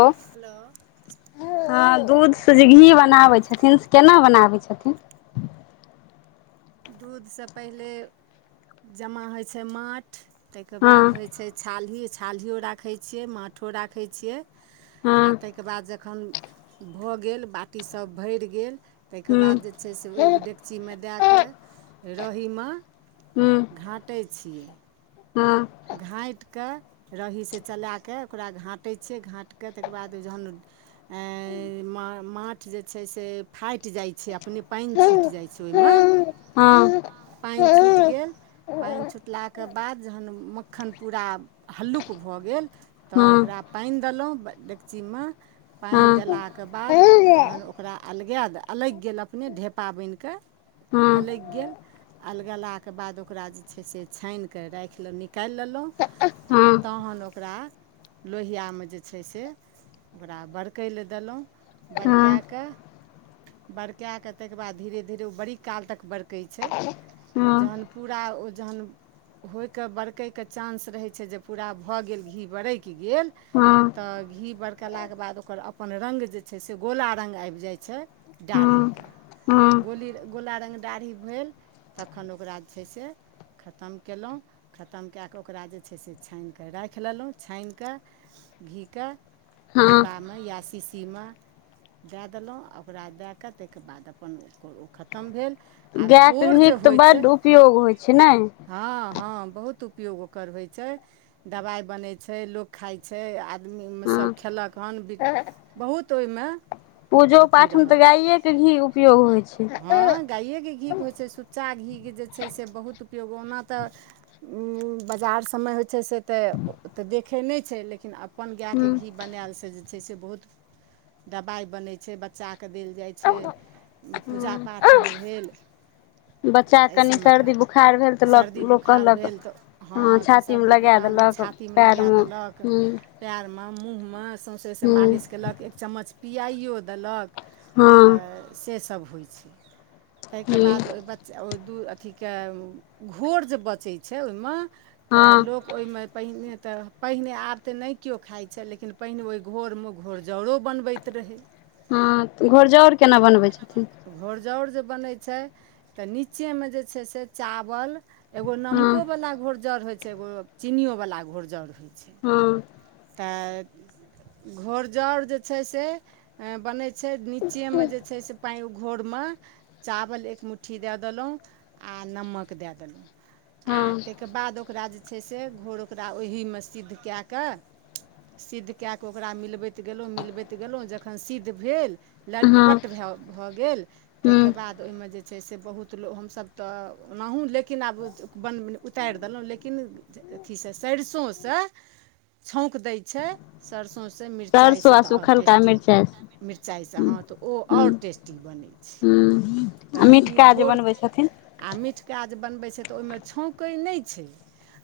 ओ hello ह दूध से जे घी बनाबै छथिन। केना बनाबै छथिन। दूधसँ पहिले जमा होइत छै। माठ ताहिके बाद हँ होइ छै। छालही छाल्हियओ राखै छियै माठो राखै छियै। आ हँ ताहिके बाद जखन भऽ गेल बाटीसभ भरि गेल। ताहिके हूँ बाद जे छै। से ओहि डेकचीमे दए कऽ रहीमे। हू। घाटै छि। हँ। घाँटिके। रहीसँ चलाए कऽ ओकरा घाँटै छियै घाँटि कऽ तकर बाद जखन। मा माट जे छै। से फाटि जाइ छै। अपने पानि छुटि हँ जाइ छै। ओहिमे हँ हँ हँ पानि हँ छुटि गेल। पानि छुटलाके बाद जहन मक्खन पूरा हल्लुक भऽ गेल तऽ हँ हँ ओकरा। पानि देलहुँ डेकचीमे पानि देलाके बाद तहन ओ। ओकरा अलगा द अलगि गेल अपने ढेपा बनि कऽ अलगि गेल। अलगलाके बाद ओकरा जे छै। से छानिकऽ राखि लेलहुँ नीक। निकालि लेलहुँ आओर तहन ओकरा। लोहियामे जे छै। से ओकरा बरकै लए देलहुँ। बरकाए कऽ बरकाए कऽ ताहिके बाद धीरे धीरे ओ बड़ी काल तक बेर। क छै। ज पू होके। कैके चानंस रहै छै। जे पूरा भऽ गेल घी बरकि गेल। हँ। तऽ घी बरकेलाके बाद ओकर अपन राइड जे छै। से गोला रङ्ग आबि जाइ छै। हँ हँ दाढ़ीके हँ गोली गोला रङ्ग दाढ़ी भेल। तखन ओकरा जे छै। से खतम कयलहुँ। खतम कए कऽ ओकरा जे छै। से छानिकऽ राखि लेलहुँ छानिकऽ घीके। हँ डिब्बा में या शीशीमे। दए देलहुँ आ ओकरा दए कऽ ताहिके बाद अपन ओ ओ खतम भेल। आ गायके घोर घीके जे तऽ होइ छै बड्ड उपयोग होइ छै। ने हँ हँ। बहुत उपयोग ओकर होइ छै। दबाइ बनै छै। लोक खाइ छै। आदमी हँ सभ। खयेलक हन बि बहुत ओहिमे। पूजो अथी पाठमे रहल तऽ गाइएके घी उपयोग होइ छै हँ गाायएके घीक होइ छै। सुत च चा घीके जे छै। से बहुत उपयोग ओना तऽ बजार सबमे होइ छै से तऽ तऽ देखै नय छै लेकिन अपन गायके हूँ घी बनायल सँ जे छै से बहुत दबाइ बनै छै बच्चा कऽ देल जाइ छै पूजा हूँ पाठमे भेल बच्चा कऽ तऽ एहि कनी सबमे का सर्दी बुखार भेल तऽ ल सर्दी - लोक बुखार कहलक भेल तऽ हँ तऽ छातीमे सर्दी लगा बुखार भेल देलक छाती मऽ लगै पएरमे देलक हुँ पैर मऽ मुँह मऽ सौंसेसँ हुँ मालिश केलक एक चम्मच पआइओ देलक हँ तऽ से सभ होइ छै ताहि केँ हुँ बाद ओहि बच्चा ओ दू अथिके घोर जे बचै छै ओहि मऽ तऽ हँ लोक ओहिमे पहिने तऽ पहिने आब तऽ नय केओ खाइ छै लेकिन पहिने ओहि घोरमे घोर जरो बनबै त रहै हँ तऽ घोरजाउर केना बनबै छथिन घौरजाउर जे बनै छै तऽ निचे मे जे छै से चावल एगो हँ कोवला घोरजाउर होइ छै एगो चीनीयो वला घोरजाउर होइ छै हँ तऽ घोरजाउर जे छै से बनै छै निचे मे जे छैय पाइ घोर मऽ चावल एक मुट्ठी दै देलहुँ आ नमक दै देलहुँ आ हँ ताइकऽ बाद ओकरा जे छै से घोर ओकरा ओही मऽ सिद्ध कैय कऽ सिद्ध कैय कऽ ओकरा मिलबैत गेलहुँ मिलबैत गेलहुँ जखन सिद्ध भेल हँ लटपट भैय भऽ गेल हुँ ताहिकेँ बाद तऽ ओहिमे जे छै से बहुत लोक हमसभ तऽ ओनाहुँ लेकिन आब बन उतारि देलहुँ लेकिन अथी सँ सरिसो सँ छौँक दै छै सरिसो सँ मिरचाइ सरसो सँ आ तऽ आओर सुखलका टेस्टी मिरचाइ मिरचाइ सँ हुँ हँ तऽ ओ हुँ आओर टेस्टी बनै छै हुँ आ तऽ ई मिठका जे घोर बनबै छथिन आ मिटिका जे बनबै छै तऽ ओहि मऽ छौकै नय छै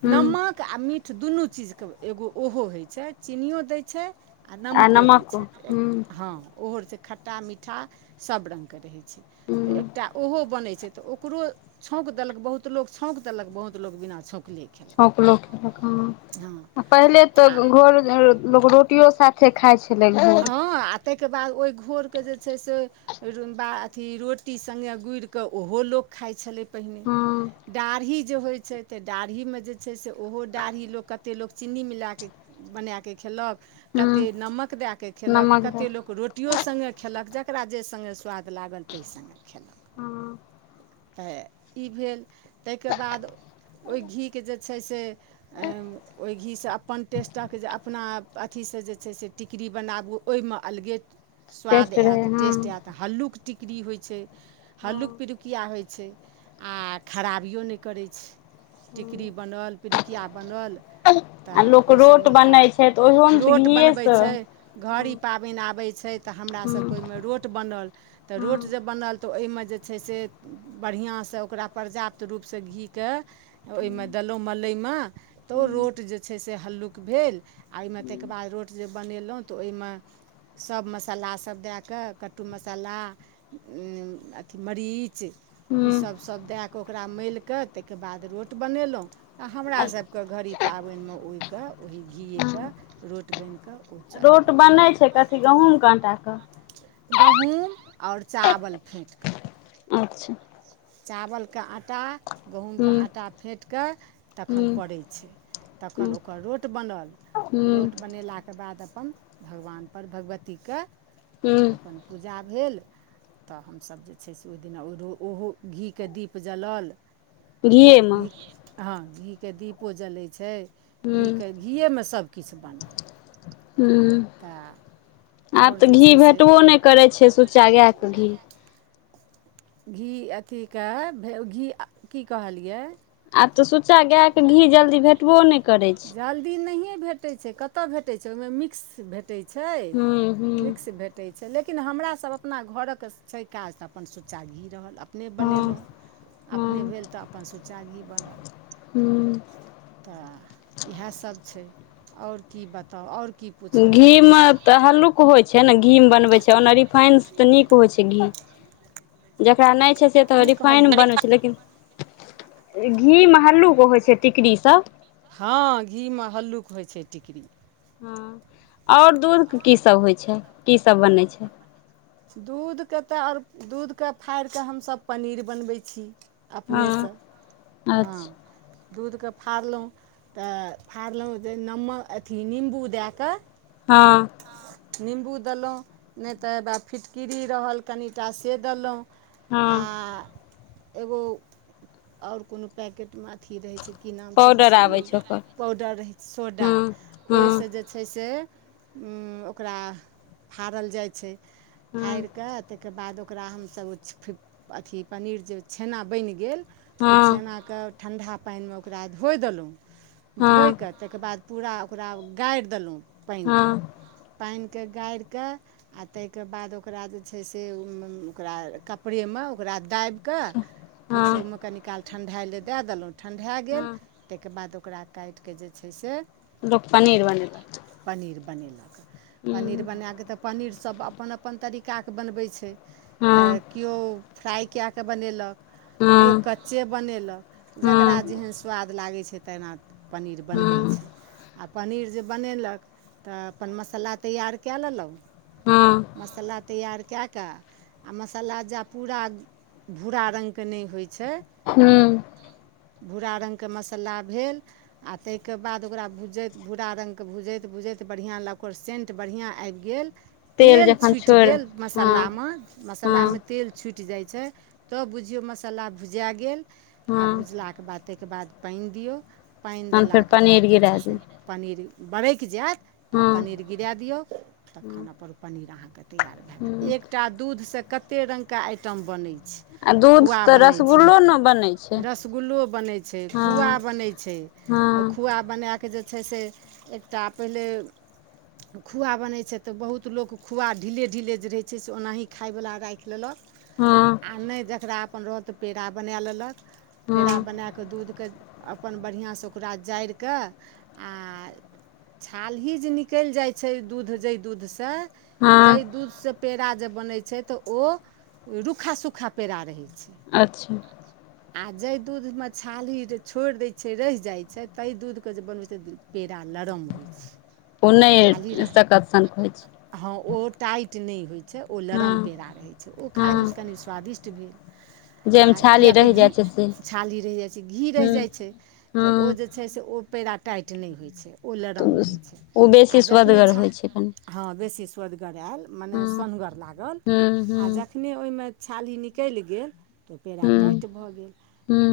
हुँ नमक आ मीठ दुनू चीज कऽ एगो ओहो होइ छै चीनीयो दै छै आ नमको दै नमक छै हुँ हँ ओहो रहै छै खट्टा मीठा सब रंग कऽ रहै छै तऽ हुँ एकटा ओहो बनै छै तऽ ओकरो छौक देलक बहुत लोक छौक देलक बहुत लोक बिना छौकले छौक लोक देलक हँ पहिले आ तऽ घोर लोक रोटियो सा थे खाय छलै घोर ताहि केँ बाद ओहि घोर कऽ जे छै से रो बा अथि रोटी संगे गुइर कऽ ओहो लोक खाइ छलै पहिने हँ दडाढ़ी जे होइ छै तऽ डाढ़ीमे जे छै से ओहो डाढ़ी लोक कते लोक चीनी मिला कऽ बनाए कऽ खेलक हँ कतेक नमक दै कऽ खेलक नमक द कते लोक रो टियो संगे खेलक जेकरा जेहि संगे स्वाद लागल ताहि संगे खेलक हँ तऽ ई भेल ताहि केँ बाद ओहि घी केँ जे छै से ओहि घीसँ अपन टेस्टक जे अपना अथिसँ जे छै से टिकड़ी बनाबू ओहिमे अलगे स्वाद टेस्ट रहै ऐत हँ टेस्ट ऐत तऽ हल्लूक टिकड़ी होइ छै हल्लूक हँ पिड़ु किया होइ छै आ खराबियो नय करै छै टिकरी हँ बनल पिरुकिया बनल आ तऽ लोक ओहि सभ रोट ये बनै छै तऽ पाबै ओहोमे तऽ रोट बनबै घीएसँ छै हँ घड़ी पाबैन आबै छै तऽ हमरा सभ हँ कऽ ओहि मऽ रोड बनल तऽ हँ रोट जे बनल तऽ ओहि मऽ जे छै से बढ़िया सँ ओकरा पर्याप्त रूपसँ घीकेँ ओहिमे देलहुँ मलइमे तऽ ओ हँ रोट जे छै से हल्लुक भेल आ ओहिमे ताहि केँ बाद रोट जे बनेलहुँ तऽ ओहि मऽ सभ मसालासभ दै कऽ कट्टू मसाला अथी मरी च ईस हँ सब सब दै कऽ ओकरा मालिकऽ ताहि कऽ बाद रोट बनेलहुँ तऽ हमरा सभ कऽ घड़ी पाबैन मऽ ओही कऽ ओही घीए कऽ हँ रोट बैन कऽ रोट बनै छै कथी गहूँम कऽ आटा कऽ गहुँम आओर चावल फेँट कऽ अच्छह चावल कऽ आटा गहूँम कऽ हूँ आटा फेँट कऽ तखन हूँ पड़ै छै हूँ तखन ओकर रोट बनल हूँ रोट बनेला केँ बाद अपन भगवान पर भगवती कऽ हुँ अपन पूजा भेल तऽ हमसब जे छै से ओ ओढ़ ओहो घी केँ दीप जलल घीएमे घी हँ घी कऽ दीपो जलै छै हूँ घी कऽ घीये मऽ सभकिछ बनल हुँ तऽ आओर जे छै से भेटबो नहि करै छै सुच्चा गायके घी घी अथी कऽ भे घी की कहलियै आब तऽ सुच्चा गाए कऽ घी जल्दी भेटबो नय करै छै जल्दी नहिये भेटै छै केतऽ भेटै छै ओहि मऽ मिक्स भेटै छै हूँ हूँ मिक्स भेट टै छै लेकिन हमरा सभ अपना घरक छै काज तऽ अपन सुच्चा घी रहल अ अपने हँ बनेलहुँ हँ अपने भेल तऽ अपन सुचा घी बनल हूँ तऽ इहै सभ छै आओर की बताउ आओर की पूछय घी चाहै मऽ छी तऽ हल्लुक होइ छै नऽ घी मऽ बनबै छै ओना रिफाइन सँ तऽ नीक होइ छै घी जकरा नय छै से तऽ की रिफाइन मऽ कहलियै बननै छै लेकिन घी मऽ हल्लूक होइ छै टिकरी सब हँ घी मऽ हल्लूक होइ छै टिकरी हँ आओर दूध कऽ कीसभ होइ छै की सभ बनै छै दूधके तऽ आओर दूध कऽ फाइड़ कऽ हमसभ पनीर बनबै छी हँ अपनेसँ हँ अच्छा दूध कऽ फड़लहुँ तऽ फड़लहुँ जे नम्मक अथी निम्बू दै कऽ हँ निम्बू देलहुँ नय तऽ हेवा फिटकिरी रहल कनिटा से देलहुँ हँ आ एगो आओर कोनो पैकेट मऽ अथि रहै छै की नाम छियै पाउडर बिसैरियो आबै छै गेलियै पाउडर ओकर आबै छै पाउडर रहो छै सोडा हँ हँ ओहि सँ जे छै से ओकरा फाड़ल जाइ छै हँ फाइर कऽ ताहिक बाद ओकरा हमसभ ओ अथी पनीर जे छेना बैन गेल ओहि छेना हँ कऽ ठण्डा पाइनमे ओकरा धोइ देलहुँ हँ धोइ कऽ ताहि केँ बाद पूरा ओकरा गाइर देलहुँ पाइन हँ कऽ पाइन कऽ गाइर कऽ आ ताहि केँ बाद ओकरा जे छै से ओहि मऽ ओकरा कपड़े मऽ ओकरा दाइब कऽ अच्छा हँ किछो मऽ कनि काल ठंढाइ लऽ दै देलहुँ ठंढाए गेल हँ ताहि केँ बाद ओकरा काइट कऽ जे छै से लोक पनीर बने पनीर बनेलक पनीर बनाकऽ तऽ पनीर सब अपन अपन तरीका कऽ बनबै छै तऽ हँ किओ फ्राइ कैए कऽ बनेलक किओ हँ कच्चे बनेलक हँ जकरा हँ जेहन स्वाद लागै छै तेना पनीर बनबै छै हँ आ पनीर जे बनेलक तऽ अपन मसल्ला तैयार कैय लेलहुॅं मसल्ला तैयार कैय कऽ आ मसल्ला जा पूरा भूरा रंग कऽ नय होइ छै हुँ भूरा रंग कऽ मसाला भेल आ तैय कऽ बाद ओकरा भूजैत भूरा रंग कऽ भूजैत - भूजैत बढ़िया लग ओकर सेन्ट बढ़िया आबि गेल तेल जखन छुइट छोड़ि गेल हँ मसल्ला मऽ मसल्ला मे हँ तेल छुइट जाइ छैय तब बुझियौ मसल्ला भुजाय गेल आ हँ भुजला केँ बाद ताहि केँ बाद पाइन दियौ पाइन तहन फेर देला केँ पनीर बाद जे गिरा छैय से दियौ पनीर बरैक जैत पनीर हँ गिरा दियौ तखन हँ अपन पनीर अहाँ कऽ तैयार भए गेल हूँ एकटा दूधसँ कते रंग कऽ आइटम बनै छैय आ दूध खुआ तऽ बनै छै रसगुल्लो ने बनै छै रसगुल्लो बनै छै खुआ हँ बनै छै हँ खुआ बनै कऽ जे छै से एकटा पहिले खुआ बनै छैय तऽ बहुत लोक खुआ ढीले- ढीले जे रहै छै से ओनाही खाय वला राइख लेलक आ हँ नय जकरा अपन रहल तऽ पेड़ा बने लेलक पेड़ा हँ बनै कऽ दूध कऽ अपन बढ़ियासँ ओकरा जाइर कऽ आ छालही जे नि कैल जाइ छैय दूध जहि दूध सँ तैय हँ दूध से पेड़ा जे बनै छै तऽ ओ रूखा - सूखा पेड़ा रहै छै अच्छऽ आ जैय दूध मऽ छालही छोइर दैय छै रैह जाइ छै तैह दूध कऽ जे बनबै छै पेड़ा लरम होइ छै ओ छाली नय रहल सकत सन कऽ होइ छै हँ ओ टाइट नय होइ छै ओ लरम हँ पेड़ा रहै छै ओ खाय मऽ हँ कनि स्वादि ष्ट भेल आ जाहिमे छाली किया तऽ रहि घी जाइ छै से छाल्ही रैह जाइ छै घी रैह हूँ जाइत छै तऽ ओ हँ जे छै से ओ पेड़ा टाइट नय होइ छैय ओ लरम तऽ रहै छै ओ आ बेसी जखने स्वदगर छा होइ छै कनि हँ बेसी स्वदगर आयल मने हँ सोनगर लागल हूँ हूँ आ ज खने ओहि मऽ छाली निकैल गेल तऽ पेड़ा हूँ टाइट भऽ गेल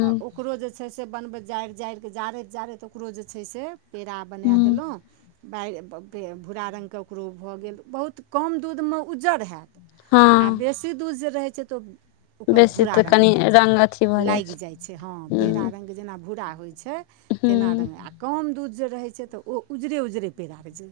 तऽ ओकरो जे छै से बनबैत जाइर - जाइर कऽ जारैत - जारैत ओकरो जे छै से पेड़ा बना हूँ देलहुँ बइ भूरा रंग कऽ ओकरो भऽ गेल बहुत कम दूध मऽ उज्जर हैत आ हँ बेसी दूध जे रहै छै तऽ ओ ओकर बेसी भूरा तऽ रंग कनि भए रंग अथी भऽ जाइ लाइग जाइ छै हँ हूँ पेड़ा रंग जेना भूरा होइ छै तेना हूँ रंग आ कम दूध जे रहै छै तऽ ओ उजरे - उजरे पेड़ा रहै छै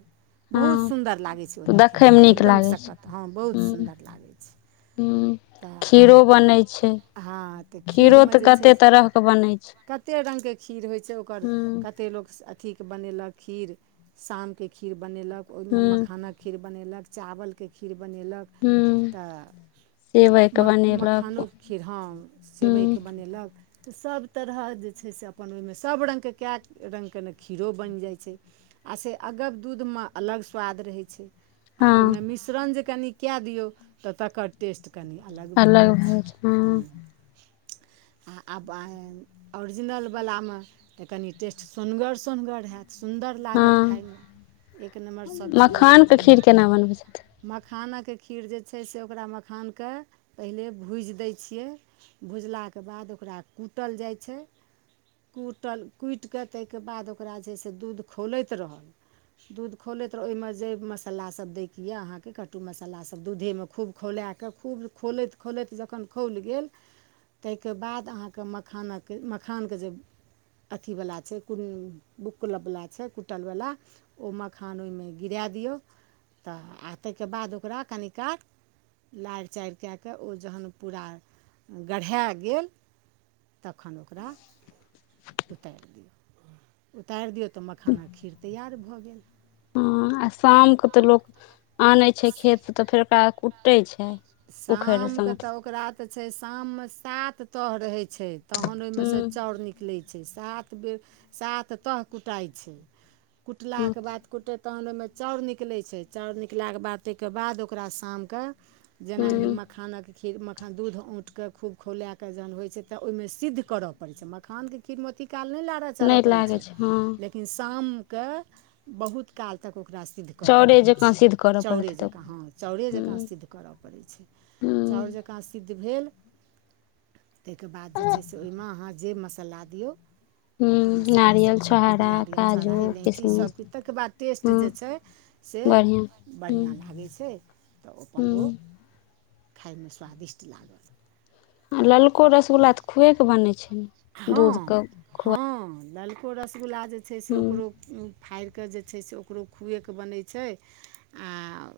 बहुत हँ सुन्दर लागै छै ओ तऽ देखैय देखयमे मऽ नीक एकदम लागै सकत हँ बहुत सुन्दर लागै छै हुँ तऽ खीरो बनै छै हँ तऽ खीरो तऽ कते तरह कऽ बनै छै कते रंग कऽ खीर होइ छैय ओकर हूँ कते लोक अ अथीके बनेलक खीर शामके खीर बनेलक ओही मै हूँ मखाना। खीर बनेलक चावलके खीर बनेलक। हूँ तऽ सेवइके मक बनेलक मखानोके खीर हॅं। सेवई हूँ कऽ बनेलक। तऽ सभ तरह जे छैय से अपन ओहिमे सभ रङ्गके कए रङ्ग के ने खीरो बन जाइ छैय। आ से अगब दूधमे अलग स्वाद रहै छैय। हँ आ ओहिमे मिश्रण जे कनि कैय दियौ। तऽ तकर टेस्ट कनि अलग भेए जाइ छैय हँ। आ आय ओरिजिनल बला मऽ। तऽ कनि टेस्ट सोनगर सोनगर हैत। सुन्दर लागत हँ खायमे एक नम्बर सभचीज लागत मखानके ओइमे। खीर केना बनबै छथिन मखानक खीर जे छैय से ओकरा मखानके पहिले भूज दैय छियै। भुज लाके बाद ओकरा कूटल जाइ छैय। कूटल कूटि कऽ ताइके बाद ओकरा जे से दूध खौलैत रहल। दूध खौलैत रह ओमे जे मसल्ला सभ दैके यऽ अहाँके कट्टू मसल्ला सभ दूधेमे खूब। खौला कऽ खूब खोलैत - खोलैत जखन खौल गेल। तेके बाद अहाँके मखानक मखानके जै। अथीवला छैय कुरु बुक क्लबवला छैय। कुट्टलवला ओ मखान ओई में गिरा द दियौ। तऽ आ ताइके बाद ओकरा कनि काल। लैर चैर कैय कऽ ओ जखन पूरा गढ़ाए ग गैल। तखन ओकरा उतैर दियौ उतैर दिऔ तऽ मखानाक खीर तैआार भऽ गेल। हँ आ शामके तऽ लोक आनै छै खेतसँ तऽ फेर ओकरा कूटै छै। उखैड़ शामक तऽ साँठसँ ओकरा तऽ छै शाममे सात तह रहै छै। तहन ओमे हूँ स चाउर निकलै छैय सात बेर सात तह कुटाइ छैय। कुटला के बाद। कुटै तहन ओमे चाउर निकलै छै चाउर निकलाके बाद ताके बाद ओकरा शामके। जैना हि हूँ मखानक खीर मखान दूध ओटके खूब खौला कऽ जहन होइ छै तऽ ओ। मे सिद्ध करऽ पड़ै छै मखानके खीर म ओती काल नैय लारह चारह नै परै लागै छैय। छै हँ लेकिन शामके बहुत काल तक ओकरा। सिद्ध करऽ चाउरे पड़ै जकाँ सिद्ध छैय करऽ चाउरे पड़तै तऽ जकाँ हँ चाउरे जकाँ हूँ सिद्ध करऽ। पड़ै छै चाउर हूँ जकाँ सिद्ध भेल। ताके बाद जे छैय से ओमे अहाँ जे मसाला दियौ। हु कट्टू मसल्ला नारियल सभ सभकिछु छोहारा नारियल काजू छोड़ा इलाइची किशमिश सभकिछु ताहिके बाद हु। बढ़िआँ बढ़िया लागै छै तऽ अपन हूँ ओ खाइमे स्वादिष्ट लागत। आ ललको रसगुल्ला तऽ खुएकेऽ बनै छैय। हँ हँ ललको रसगुल्ला जै छै से हूँ ओकरो। दूध फाड़ि कऽ जे छैय से ओकरो खुएके बनै छै आ।